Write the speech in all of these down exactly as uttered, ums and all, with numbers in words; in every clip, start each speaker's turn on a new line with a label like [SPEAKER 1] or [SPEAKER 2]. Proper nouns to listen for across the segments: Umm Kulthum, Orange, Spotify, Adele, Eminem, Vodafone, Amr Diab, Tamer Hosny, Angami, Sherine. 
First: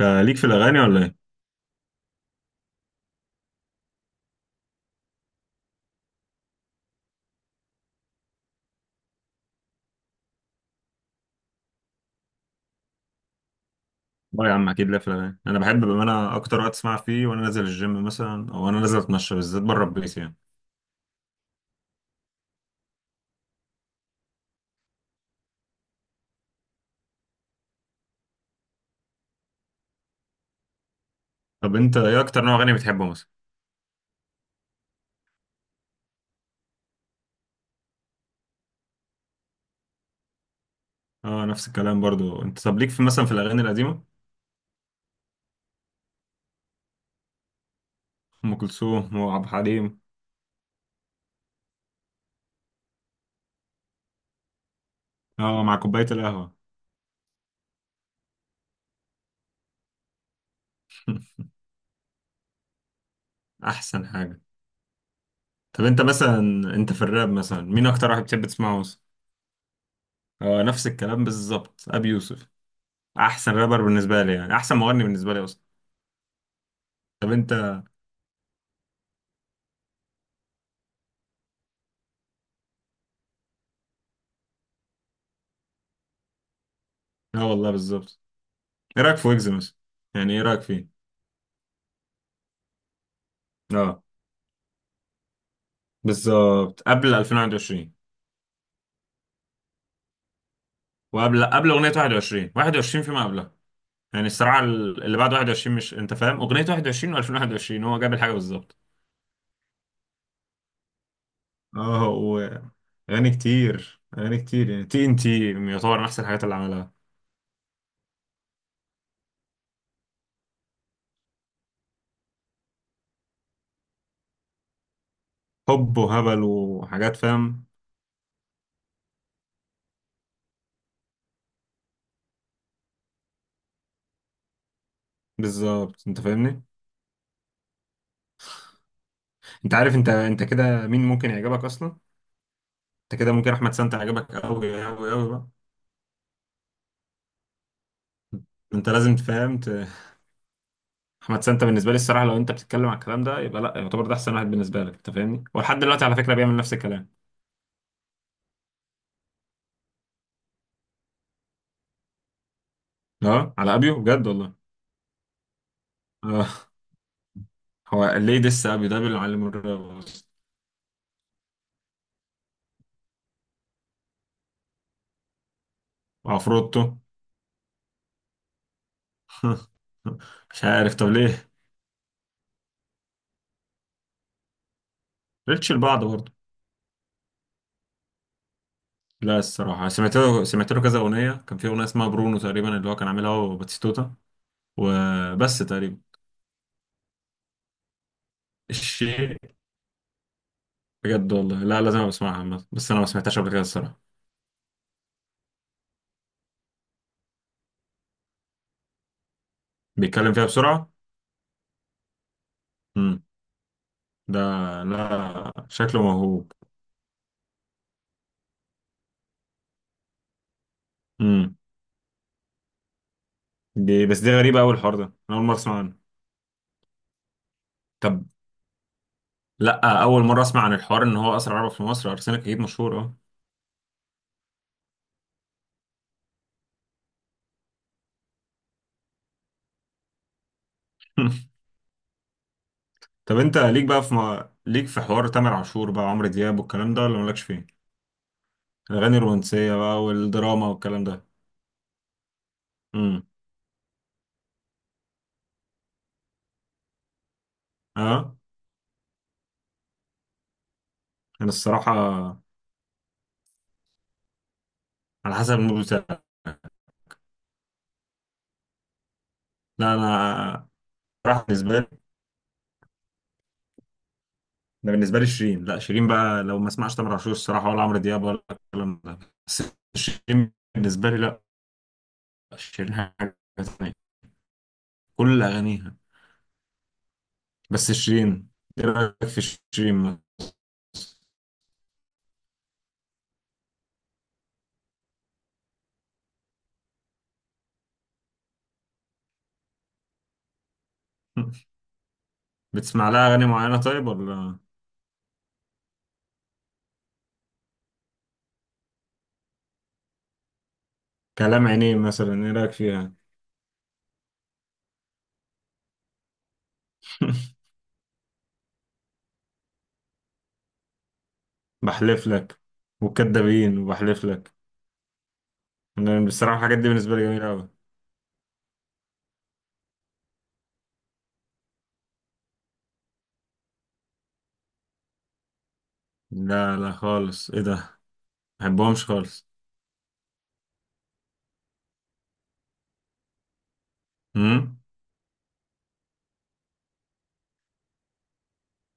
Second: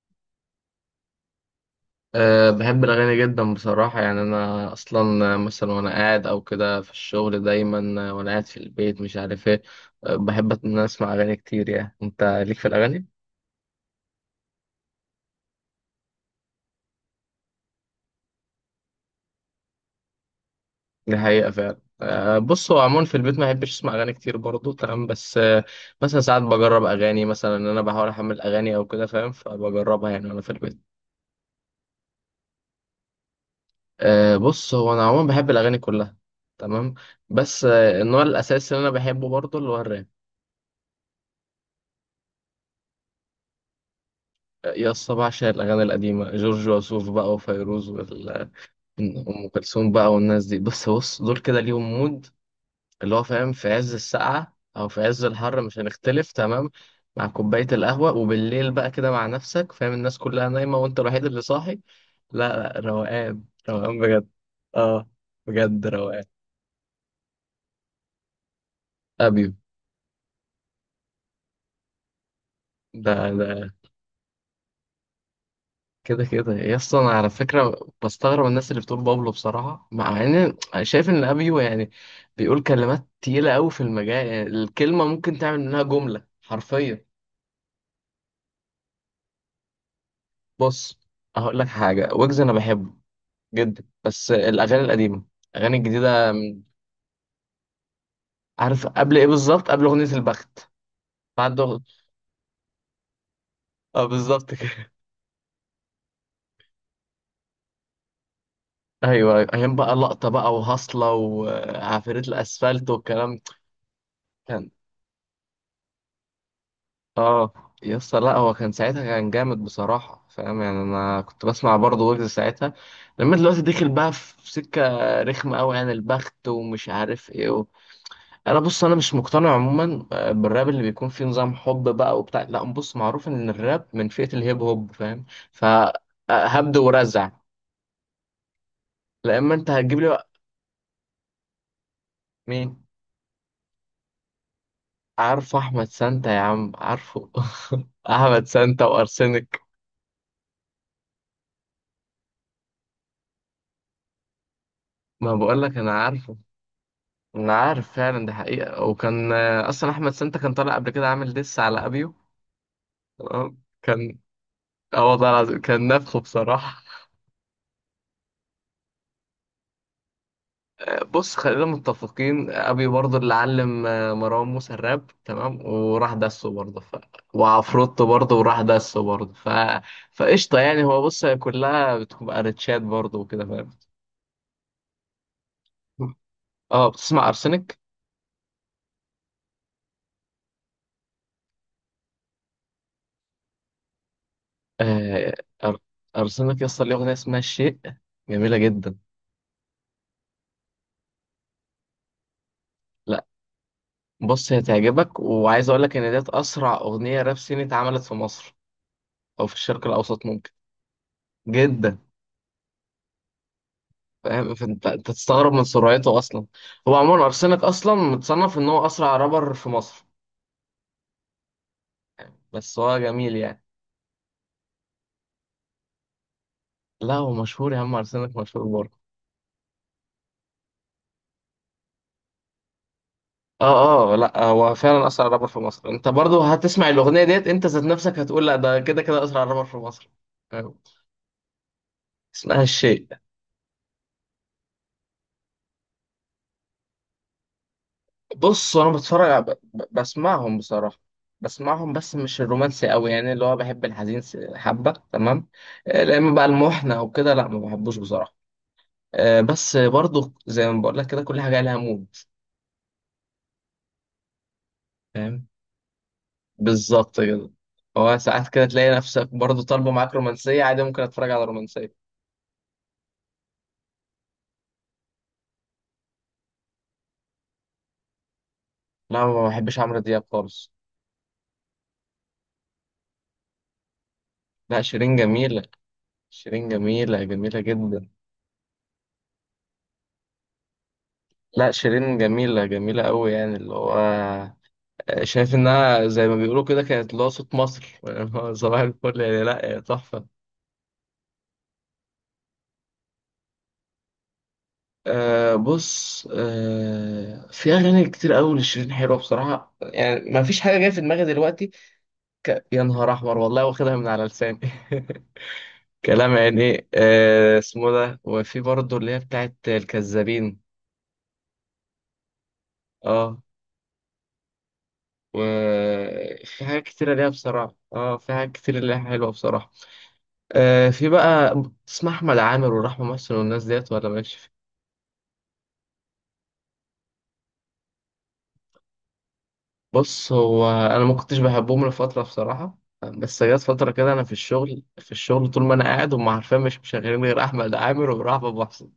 [SPEAKER 1] انت ليك في الاغاني ولا ايه؟
[SPEAKER 2] أه، بحب الأغاني جدا بصراحة، يعني أنا أصلا مثلا وأنا قاعد أو كده في الشغل دايما، آه، وأنا قاعد في البيت مش عارف إيه. أه، بحب إن أنا أسمع أغاني كتير. يعني أنت ليك في الأغاني؟
[SPEAKER 1] اه يا عم، اكيد ليا في الاغاني. انا بحب، بما انا اكتر وقت اسمع فيه وانا نازل الجيم مثلا، او انا نازل اتمشى بالذات بره البيت يعني.
[SPEAKER 2] دي حقيقة فعلا. أه، بص، هو عموما في البيت ما بحبش أسمع أغاني كتير برضه، تمام، بس أه. مثلا ساعات بجرب أغاني، مثلا إن أنا بحاول أحمل أغاني أو كده فاهم، فبجربها يعني وأنا في البيت.
[SPEAKER 1] طب انت ايه اكتر نوع اغاني بتحبه مثلا؟
[SPEAKER 2] أه، بص، هو أنا عموما بحب الأغاني كلها. تمام. بس آه، النوع الأساسي اللي أنا بحبه برضه اللي هو الراب.
[SPEAKER 1] اه نفس الكلام برضو. انت طب ليك في مثلا في الاغاني القديمه؟
[SPEAKER 2] يا اسطى، بعشق الأغاني القديمة، جورج وسوف بقى وفيروز وال-
[SPEAKER 1] ام كلثوم وعبد
[SPEAKER 2] وأم كلثوم
[SPEAKER 1] الحليم.
[SPEAKER 2] بقى والناس دي، بس بص، دول كده ليهم مود. اللي هو فاهم، في عز السقعة أو في عز الحر
[SPEAKER 1] اه مع
[SPEAKER 2] مش
[SPEAKER 1] كوبايه
[SPEAKER 2] هنختلف،
[SPEAKER 1] القهوه.
[SPEAKER 2] تمام. مع كوباية القهوة، وبالليل بقى كده مع نفسك، فاهم، الناس كلها نايمة وأنت الوحيد اللي صاحي. لا، لا، روقان روقان
[SPEAKER 1] احسن
[SPEAKER 2] بجد.
[SPEAKER 1] حاجه.
[SPEAKER 2] اه،
[SPEAKER 1] طب
[SPEAKER 2] بجد
[SPEAKER 1] انت
[SPEAKER 2] روقان.
[SPEAKER 1] مثلا، انت في الراب مثلا مين اكتر واحد بتحب تسمعه مثلا؟
[SPEAKER 2] أبيو.
[SPEAKER 1] اه نفس الكلام بالظبط، ابي يوسف
[SPEAKER 2] ده
[SPEAKER 1] احسن
[SPEAKER 2] ده
[SPEAKER 1] رابر بالنسبه لي، يعني احسن مغني بالنسبه لي اصلا.
[SPEAKER 2] كده كده يا اسطى، انا على
[SPEAKER 1] طب انت،
[SPEAKER 2] فكره بستغرب الناس اللي بتقول بابلو بصراحه، مع ان... شايف ان ابيو يعني... بيقول كلمات تقيله قوي في المجال، يعني الكلمه ممكن تعمل منها جمله حرفيا.
[SPEAKER 1] اه والله بالظبط. ايه رايك في ويجز مثلا؟ يعني ايه رايك فيه؟
[SPEAKER 2] بص. هقول لك حاجه، ويجز انا بحبه جدا،
[SPEAKER 1] اه
[SPEAKER 2] بس الاغاني القديمه. الاغاني الجديده م،
[SPEAKER 1] بالظبط قبل ألفين وواحد وعشرين.
[SPEAKER 2] عارف قبل ايه؟ بالظبط قبل اغنيه البخت.
[SPEAKER 1] وقبل
[SPEAKER 2] بعد
[SPEAKER 1] قبل اغنيه
[SPEAKER 2] أغ-
[SPEAKER 1] واحد وعشرين واحد وعشرين فيما قبلها.
[SPEAKER 2] اه،
[SPEAKER 1] يعني
[SPEAKER 2] بالظبط
[SPEAKER 1] الصراع
[SPEAKER 2] كده.
[SPEAKER 1] ال- اللي بعد واحد وعشرين، مش انت فاهم اغنيه واحد وعشرين و2021؟ هو جاب الحاجه بالظبط.
[SPEAKER 2] ايوه، ايام بقى لقطه بقى وهصله
[SPEAKER 1] اه،
[SPEAKER 2] وعفاريت
[SPEAKER 1] و
[SPEAKER 2] الاسفلت
[SPEAKER 1] اغاني
[SPEAKER 2] والكلام.
[SPEAKER 1] كتير، اغاني كتير، يعني تي ان تي يعتبر من احسن الحاجات اللي عملها.
[SPEAKER 2] اه، يا اسطى، لا هو كان ساعتها كان جامد بصراحة فاهم، يعني انا كنت بسمع برضه ويجز ساعتها. لما دلوقتي دخل بقى في سكة رخمة قوي، يعني
[SPEAKER 1] حب وهبل
[SPEAKER 2] البخت ومش
[SPEAKER 1] وحاجات،
[SPEAKER 2] عارف ايه
[SPEAKER 1] فاهم؟
[SPEAKER 2] و... انا بص انا مش مقتنع عموما آه، بالراب اللي بيكون فيه نظام حب بقى وبتاع، لا بص، معروف ان الراب من فئة الهيب هوب فاهم.
[SPEAKER 1] بالظبط، انت فاهمني.
[SPEAKER 2] فهبد ورزع. لا اما انت
[SPEAKER 1] انت عارف
[SPEAKER 2] هتجيب لي
[SPEAKER 1] انت
[SPEAKER 2] بقى.
[SPEAKER 1] انت كده مين ممكن يعجبك اصلا؟
[SPEAKER 2] مين؟
[SPEAKER 1] انت كده ممكن احمد سانتا يعجبك قوي قوي قوي بقى.
[SPEAKER 2] عارفه احمد سانتا يا عم، عارفه. احمد سانتا
[SPEAKER 1] انت لازم تفهم.
[SPEAKER 2] وارسنك.
[SPEAKER 1] احمد سانتا بالنسبه لي الصراحه، لو انت بتتكلم على الكلام ده، يبقى لا، يعتبر ده احسن واحد بالنسبه لك، انت
[SPEAKER 2] ما
[SPEAKER 1] فاهمني،
[SPEAKER 2] بقول لك،
[SPEAKER 1] ولحد
[SPEAKER 2] انا
[SPEAKER 1] دلوقتي على فكره
[SPEAKER 2] عارفه.
[SPEAKER 1] بيعمل نفس الكلام.
[SPEAKER 2] انا عارف فعلا دي حقيقة. وكان آه، اصلا احمد سانتا كان طالع قبل كده عامل ديس على ابيو.
[SPEAKER 1] اه
[SPEAKER 2] تمام
[SPEAKER 1] على ابيو،
[SPEAKER 2] كان.
[SPEAKER 1] بجد والله.
[SPEAKER 2] اه والله العظيم، كان نفخه
[SPEAKER 1] اه.
[SPEAKER 2] بصراحة.
[SPEAKER 1] هو ليه دس ابيو؟ ده بيعلم الراب أصلاً.
[SPEAKER 2] بص، خلينا متفقين، ابيو برضه اللي علم آه، مروان موسى الراب، تمام، وراح دسه برضه
[SPEAKER 1] وعفروتو.
[SPEAKER 2] ف... وعفروتو برضه وراح دسه برضه ف... فقشطة،
[SPEAKER 1] مش
[SPEAKER 2] يعني
[SPEAKER 1] عارف،
[SPEAKER 2] هو
[SPEAKER 1] طب
[SPEAKER 2] بص، هي
[SPEAKER 1] ليه
[SPEAKER 2] كلها بتبقى ريتشات برضه وكده فاهم.
[SPEAKER 1] ريتش لبعض برضه.
[SPEAKER 2] اه، بتسمع ارسنك؟
[SPEAKER 1] لا الصراحه، سمعت له سمعت له كذا اغنيه. كان في اغنيه اسمها برونو تقريبا، اللي هو كان عاملها هو وباتيستوتا،
[SPEAKER 2] آه...
[SPEAKER 1] وبس
[SPEAKER 2] أر...
[SPEAKER 1] تقريبا.
[SPEAKER 2] ارسنك يا اسطى، ليه اغنية اسمها الشيء. جميلة جدا.
[SPEAKER 1] الشيء؟ بجد والله، لا لازم أبقى اسمعها عامة. بس انا ما
[SPEAKER 2] لا،
[SPEAKER 1] سمعتهاش قبل كده الصراحه.
[SPEAKER 2] بص، هي تعجبك وعايز اقول لك ان ديت اسرع اغنيه راب صيني اتعملت في مصر او في الشرق الاوسط
[SPEAKER 1] بيتكلم فيها
[SPEAKER 2] ممكن.
[SPEAKER 1] بسرعه.
[SPEAKER 2] جدا.
[SPEAKER 1] ده
[SPEAKER 2] فاهم، فانت انت تستغرب
[SPEAKER 1] لا،
[SPEAKER 2] من
[SPEAKER 1] شكله
[SPEAKER 2] سرعته اصلا.
[SPEAKER 1] موهوب.
[SPEAKER 2] هو عموما ارسنال اصلا متصنف ان هو اسرع رابر في مصر.
[SPEAKER 1] امم.
[SPEAKER 2] بس هو جميل يعني.
[SPEAKER 1] دي بس دي غريبة، أول الحوار ده أنا أول مرة أسمع عنه.
[SPEAKER 2] لا هو مشهور، يا عم،
[SPEAKER 1] طب،
[SPEAKER 2] ارسنال مشهور برضه.
[SPEAKER 1] لا أول مرة أسمع عن الحوار إن هو أسرع عربة في مصر. أرسنال أكيد مشهور، أه.
[SPEAKER 2] اه، اه، لا هو فعلا اسرع رابر في مصر، انت برضه هتسمع الاغنيه ديت انت ذات نفسك هتقول لا، ده كده كده اسرع رابر في مصر. فاهم؟ اسمها الشيء.
[SPEAKER 1] طب أنت ليك بقى في م... ليك في حوار تامر عاشور بقى، عمرو دياب، والكلام ده، ولا مالكش فيه؟
[SPEAKER 2] بص، انا
[SPEAKER 1] الأغاني
[SPEAKER 2] بتفرج ب-
[SPEAKER 1] الرومانسية
[SPEAKER 2] ب-
[SPEAKER 1] بقى،
[SPEAKER 2] بسمعهم
[SPEAKER 1] والدراما
[SPEAKER 2] بصراحه.
[SPEAKER 1] والكلام ده.
[SPEAKER 2] بسمعهم، بس مش الرومانسي قوي،
[SPEAKER 1] امم.
[SPEAKER 2] يعني اللي هو بحب الحزين س- حبه تمام. آه، لا اما بقى المحنه او كده، لا، ما بحبوش بصراحه.
[SPEAKER 1] أه.
[SPEAKER 2] آه، بس برضو زي ما بقول لك، كده كل
[SPEAKER 1] أنا
[SPEAKER 2] حاجه لها
[SPEAKER 1] الصراحة
[SPEAKER 2] مود.
[SPEAKER 1] على
[SPEAKER 2] فاهم.
[SPEAKER 1] حسب المود بتاعي.
[SPEAKER 2] بالظبط كده. هو ساعات كده تلاقي نفسك برضو طالبه
[SPEAKER 1] لا
[SPEAKER 2] معاك رومانسيه،
[SPEAKER 1] أنا،
[SPEAKER 2] عادي ممكن اتفرج
[SPEAKER 1] راح
[SPEAKER 2] على
[SPEAKER 1] بالنسبة لي،
[SPEAKER 2] رومانسيه.
[SPEAKER 1] ده بالنسبة لي شيرين. لا شيرين بقى، لو ما اسمعش تامر عاشور الصراحة، ولا عمرو دياب، ولا الكلام ده.
[SPEAKER 2] لا، ما
[SPEAKER 1] بس
[SPEAKER 2] بحبش عمرو دياب
[SPEAKER 1] شيرين
[SPEAKER 2] خالص.
[SPEAKER 1] بالنسبة لي، لا، شيرين حاجة تانية،
[SPEAKER 2] لا، شيرين
[SPEAKER 1] كل
[SPEAKER 2] جميله.
[SPEAKER 1] أغانيها.
[SPEAKER 2] شيرين جميله جميله
[SPEAKER 1] بس
[SPEAKER 2] جدا.
[SPEAKER 1] شيرين، إيه رأيك في شيرين؟
[SPEAKER 2] لا، شيرين جميله جميله قوي، يعني اللي هو... شايف انها زي ما بيقولوا كده، كانت اللي هو صوت مصر صباح الفل، يعني لا تحفه.
[SPEAKER 1] بتسمع لها أغاني معينة طيب، ولا؟
[SPEAKER 2] أه، بص، أه في اغاني كتير قوي لشيرين حلوه بصراحه، يعني ما فيش حاجه جايه في دماغي
[SPEAKER 1] كلام
[SPEAKER 2] دلوقتي.
[SPEAKER 1] عينيه مثلا، إيه
[SPEAKER 2] ك...
[SPEAKER 1] رأيك
[SPEAKER 2] يا نهار
[SPEAKER 1] فيها؟
[SPEAKER 2] احمر والله، واخدها من على لساني. كلام، يعني ايه أه اسمه ده، وفي برضه اللي هي بتاعت الكذابين.
[SPEAKER 1] بحلف لك
[SPEAKER 2] اه،
[SPEAKER 1] وكدابين وبحلف لك. أنا بصراحة
[SPEAKER 2] وفي
[SPEAKER 1] الحاجات
[SPEAKER 2] حاجات
[SPEAKER 1] دي
[SPEAKER 2] كتيرة
[SPEAKER 1] بالنسبة لي
[SPEAKER 2] ليها
[SPEAKER 1] جميلة أوي.
[SPEAKER 2] بصراحة، اه في حاجات كتير ليها حلوة بصراحة. آه في بقى اسمها أحمد عامر ورحمة محسن والناس ديت، ولا ماشي؟
[SPEAKER 1] لا لا خالص، إيه ده؟ ما بحبهمش خالص.
[SPEAKER 2] بص، هو انا ما كنتش بحبهم لفتره بصراحه، بس جت فتره كده انا في
[SPEAKER 1] امم.
[SPEAKER 2] الشغل في الشغل طول ما انا قاعد، هم عارفين مش مشغلين غير احمد عامر ورحب ابو حسن.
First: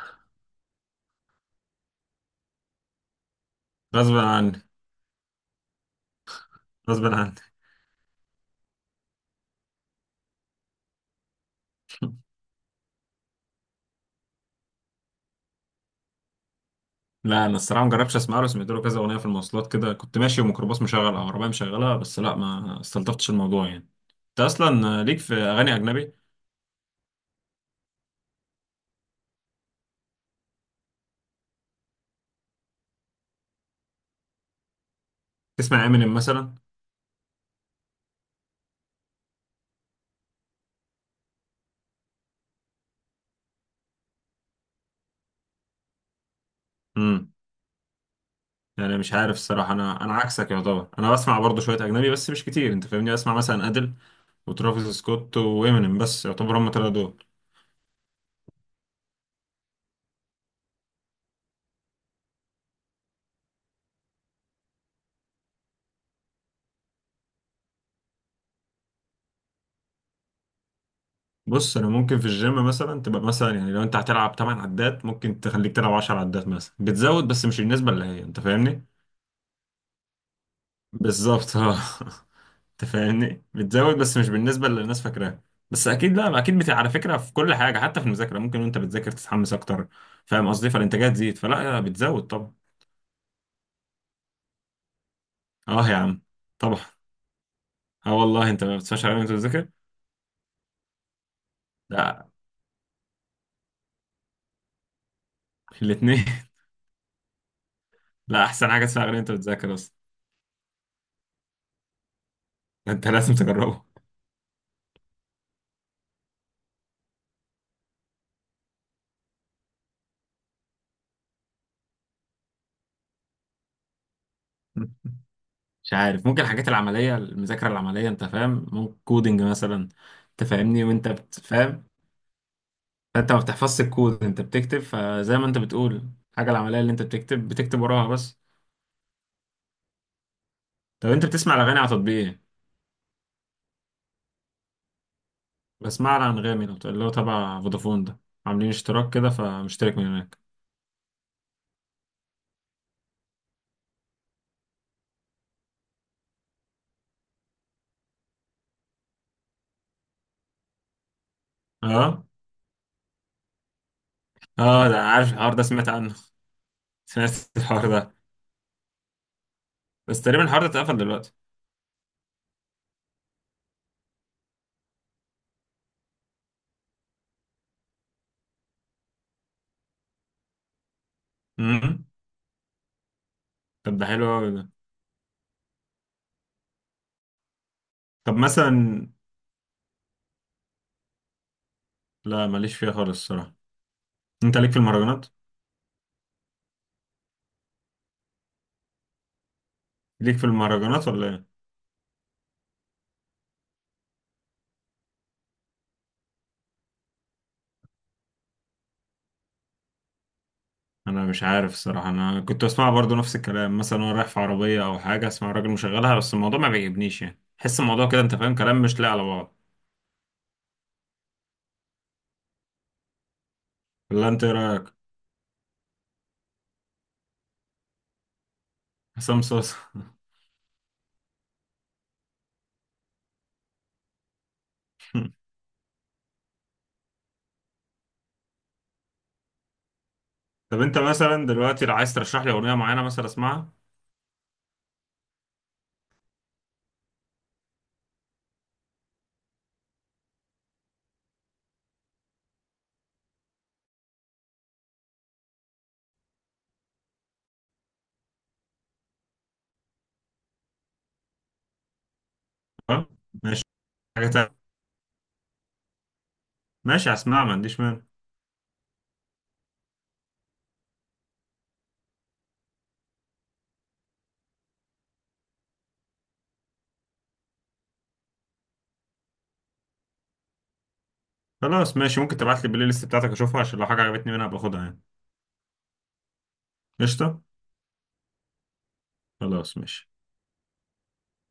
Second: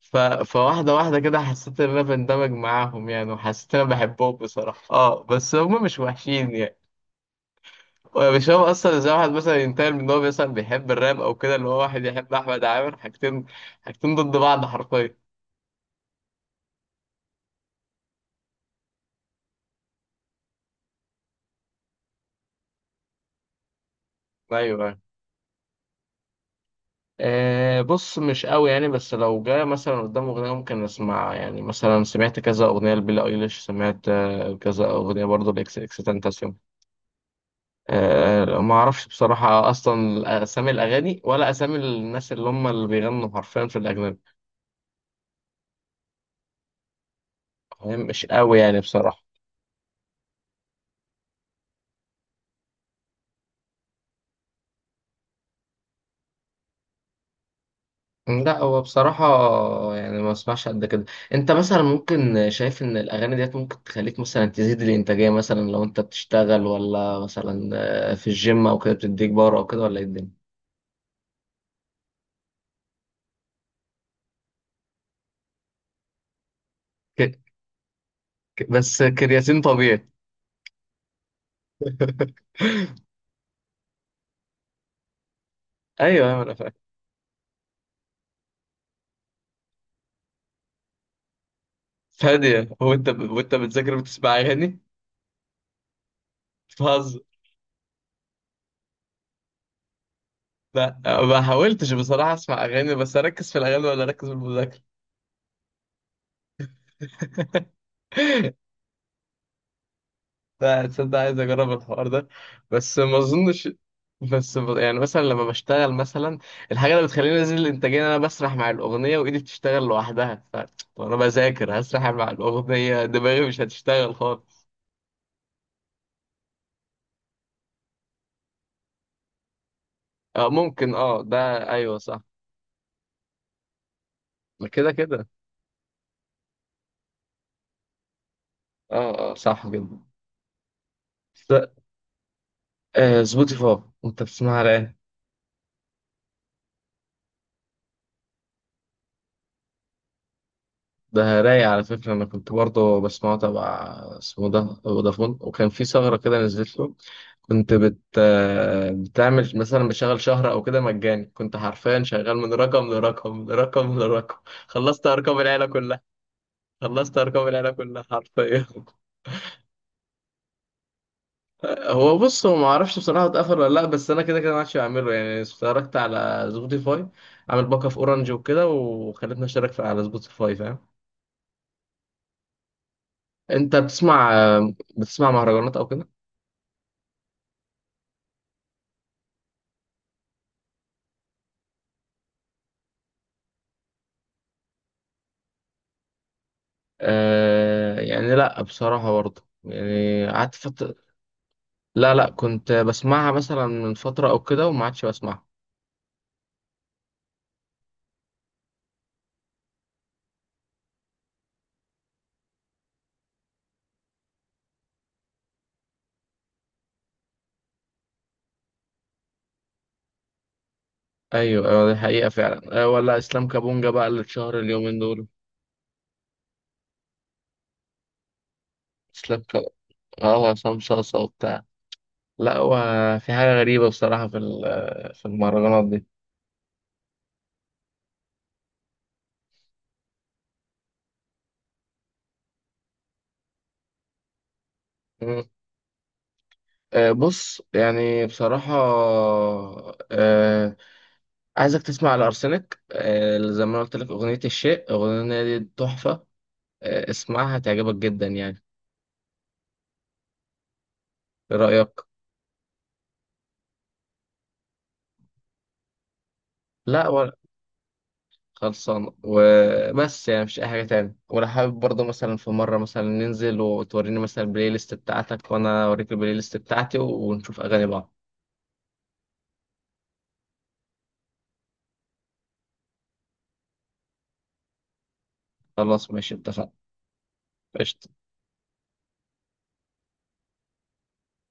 [SPEAKER 2] ف... فواحده واحده كده، حسيت ان انا بندمج معاهم يعني، وحسيت ان انا
[SPEAKER 1] غصب
[SPEAKER 2] بحبهم
[SPEAKER 1] عني،
[SPEAKER 2] بصراحه، اه بس هم مش وحشين يعني.
[SPEAKER 1] غصب عني.
[SPEAKER 2] مش هو اصلا زي واحد مثلا ينتقل من ان هو مثلا بيحب الراب او كده، اللي هو واحد يحب احمد عامر، حاجتين. حاجتين ضد بعض حرفيا.
[SPEAKER 1] لا انا الصراحه ما جربتش اسمع له. سمعت له كذا اغنيه في المواصلات، كده كنت ماشي وميكروباص مشغل او عربيه مشغلها، بس لا، ما استلطفتش الموضوع يعني. انت
[SPEAKER 2] ايوه.
[SPEAKER 1] اصلا ليك في اغاني اجنبي؟
[SPEAKER 2] أه، بص مش قوي يعني، بس لو جه مثلا قدام أغنية ممكن أسمع، يعني مثلا سمعت كذا أغنية لبيلي أيليش، سمعت آه، كذا أغنية برضه لإكس
[SPEAKER 1] تسمع
[SPEAKER 2] إكس
[SPEAKER 1] امينيم مثلا؟
[SPEAKER 2] تنتاسيون. أه، ما أعرفش بصراحة أصلا أسامي الأغاني ولا أسامي الناس اللي هم اللي بيغنوا حرفيا في الأجنبي.
[SPEAKER 1] امم.
[SPEAKER 2] فاهم؟ مش قوي يعني
[SPEAKER 1] يعني مش
[SPEAKER 2] بصراحة.
[SPEAKER 1] عارف الصراحه، انا انا عكسك يعتبر، انا بسمع برضه شويه اجنبي، بس مش كتير، انت فاهمني، بسمع مثلا ادل وترافيس سكوت وامينيم، بس يعتبر هم تلاتة دول.
[SPEAKER 2] لا هو بصراحة، يعني ما اسمعش قد كده. انت مثلا ممكن شايف ان الاغاني ديت ممكن تخليك مثلا تزيد الانتاجية، مثلا لو انت بتشتغل، ولا مثلا آه، في الجيم او كده بتديك باور او كده، ولا ايه الدنيا؟
[SPEAKER 1] بص انا ممكن في الجيم مثلا، تبقى مثلا يعني لو انت هتلعب ثماني عدات ممكن تخليك تلعب عشرة عدات مثلا، بتزود
[SPEAKER 2] ك...
[SPEAKER 1] بس مش النسبه اللي هي، انت
[SPEAKER 2] ك-
[SPEAKER 1] فاهمني.
[SPEAKER 2] بس كرياتين طبيعي.
[SPEAKER 1] بالظبط، اه. انت فاهمني، بتزود بس مش بالنسبه اللي الناس فاكراها. بس اكيد،
[SPEAKER 2] ايوه،
[SPEAKER 1] لا
[SPEAKER 2] ايوه، انا
[SPEAKER 1] اكيد، بت...
[SPEAKER 2] فاهم.
[SPEAKER 1] على فكره في كل حاجه، حتى في المذاكره ممكن وانت بتذاكر تتحمس اكتر. فاهم قصدي؟ فالانتاجيه تزيد، فلا بتزود طبعا.
[SPEAKER 2] ثانية، هو انت ب... وانت بتذاكر بتسمع اغاني؟
[SPEAKER 1] اه يا عم، طبعا.
[SPEAKER 2] بتهزر؟
[SPEAKER 1] اه والله، انت ما بتسمعش غير وانت بتذاكر.
[SPEAKER 2] لا، ما حاولتش
[SPEAKER 1] لا
[SPEAKER 2] بصراحة اسمع اغاني، بس اركز في الاغاني ولا اركز في المذاكرة.
[SPEAKER 1] الاثنين. لا احسن حاجه تسمع غير وانت بتذاكر اصلا.
[SPEAKER 2] لا، تصدق عايز اجرب الحوار ده. بس
[SPEAKER 1] انت
[SPEAKER 2] ما
[SPEAKER 1] لازم
[SPEAKER 2] اظنش.
[SPEAKER 1] تجربه.
[SPEAKER 2] بس ب- يعني مثلا لما بشتغل مثلا، الحاجة اللي بتخليني انزل الانتاجية إن انا بسرح مع الاغنية وايدي بتشتغل لوحدها ف... وانا بذاكر هسرح مع الاغنية، دماغي مش هتشتغل خالص.
[SPEAKER 1] مش عارف، ممكن الحاجات العمليه، المذاكره العمليه انت فاهم، ممكن كودينج مثلا. انت
[SPEAKER 2] آه،
[SPEAKER 1] فاهمني
[SPEAKER 2] ممكن،
[SPEAKER 1] وانت
[SPEAKER 2] اه ده
[SPEAKER 1] بتفهم.
[SPEAKER 2] ايوه صح.
[SPEAKER 1] انت ما بتحفظش الكود، انت بتكتب،
[SPEAKER 2] كده كده.
[SPEAKER 1] فزي ما انت بتقول الحاجه العمليه اللي انت بتكتب، بتكتب وراها بس.
[SPEAKER 2] اه، اه، صح جدا.
[SPEAKER 1] طب انت بتسمع
[SPEAKER 2] ف-
[SPEAKER 1] الاغاني على تطبيق ايه؟
[SPEAKER 2] آه سبوتيفاي، انت بتسمعها على ايه؟
[SPEAKER 1] بسمع على انغامي، لو اللي هو تبع فودافون ده، عاملين اشتراك كده فمشترك من هناك.
[SPEAKER 2] ده رايق على فكرة، أنا كنت برضه بسمعه تبع، اسمه ده فودافون، وكان في ثغرة كده نزلت له. كنت بت آه، بتعمل مثلا بشغل شهر أو كده مجاني، كنت حرفيا
[SPEAKER 1] اه
[SPEAKER 2] شغال من رقم لرقم لرقم لرقم.
[SPEAKER 1] اه ده،
[SPEAKER 2] خلصت
[SPEAKER 1] عارف
[SPEAKER 2] أرقام
[SPEAKER 1] الحوار ده،
[SPEAKER 2] العيلة
[SPEAKER 1] سمعت
[SPEAKER 2] كلها.
[SPEAKER 1] عنه.
[SPEAKER 2] خلصت
[SPEAKER 1] سمعت
[SPEAKER 2] أرقام العيلة
[SPEAKER 1] الحوار
[SPEAKER 2] كلها
[SPEAKER 1] ده،
[SPEAKER 2] حرفيا.
[SPEAKER 1] بس تقريبا الحوار ده اتقفل دلوقتي.
[SPEAKER 2] هو بص هو ما اعرفش بصراحه اتقفل ولا لا، بس انا كده كده ما عادش بعمله، يعني اشتركت على سبوتيفاي. عامل باك اب اورنج وكده، وخلتني اشترك في- على سبوتيفاي فاهم.
[SPEAKER 1] امم.
[SPEAKER 2] انت
[SPEAKER 1] طب ده حلو
[SPEAKER 2] بتسمع
[SPEAKER 1] قوي ده.
[SPEAKER 2] بتسمع مهرجانات او كده؟
[SPEAKER 1] طب مثلا، لا ماليش فيها خالص الصراحه. انت ليك في المهرجانات؟
[SPEAKER 2] آه، يعني لا بصراحه، برضه يعني
[SPEAKER 1] ليك في
[SPEAKER 2] قعدت فتره.
[SPEAKER 1] المهرجانات ولا ايه؟
[SPEAKER 2] لا، لا، كنت بسمعها مثلا من فتره او كده وما عادش بسمعها.
[SPEAKER 1] انا مش عارف الصراحه، انا كنت اسمع برضو نفس الكلام مثلا، وانا رايح في عربيه او حاجه، اسمع راجل مشغلها، بس الموضوع ما بيعجبنيش يعني، حس الموضوع كده، انت فاهم، كلام مش لاقي على بعض.
[SPEAKER 2] ايوه، ايوه، دي حقيقه فعلا، آه ولا اسلام كابونجا بقى اللي
[SPEAKER 1] ولا انت، ايه
[SPEAKER 2] اتشهر
[SPEAKER 1] رايك؟
[SPEAKER 2] اليومين دول. اسلام
[SPEAKER 1] حسام
[SPEAKER 2] كابونجا.
[SPEAKER 1] صوص.
[SPEAKER 2] اه، عصام صاصا وبتاع. لا هو، في حاجة غريبة بصراحة في ال- في المهرجانات دي.
[SPEAKER 1] طب انت مثلا دلوقتي، لو عايز ترشح لي اغنيه معينه مثلا اسمعها.
[SPEAKER 2] مم. آه، بص يعني بصراحة، آه، عايزك تسمع الأرسنك، آه، زي ما أنا قلت لك أغنية الشيء، أغنية دي تحفة. آه، اسمعها تعجبك جدا يعني. إيه رأيك؟
[SPEAKER 1] تمام، ماشي. حاجه تانية.
[SPEAKER 2] لا،
[SPEAKER 1] ماشي،
[SPEAKER 2] ولا
[SPEAKER 1] هسمعها ما عنديش مانع.
[SPEAKER 2] خلصان وبس، يعني مش أي حاجة تاني، ولا حابب برضه مثلا في مرة مثلا ننزل وتوريني مثلا البلاي ليست بتاعتك وأنا أوريك البلاي ليست بتاعتي ونشوف أغاني بعض.
[SPEAKER 1] خلاص ماشي، ممكن تبعت لي البلاي ليست بتاعتك اشوفها، عشان لو حاجه عجبتني منها باخدها يعني.
[SPEAKER 2] خلاص ماشي، اتفقنا.
[SPEAKER 1] قشطه.
[SPEAKER 2] قشطة.
[SPEAKER 1] خلاص ماشي.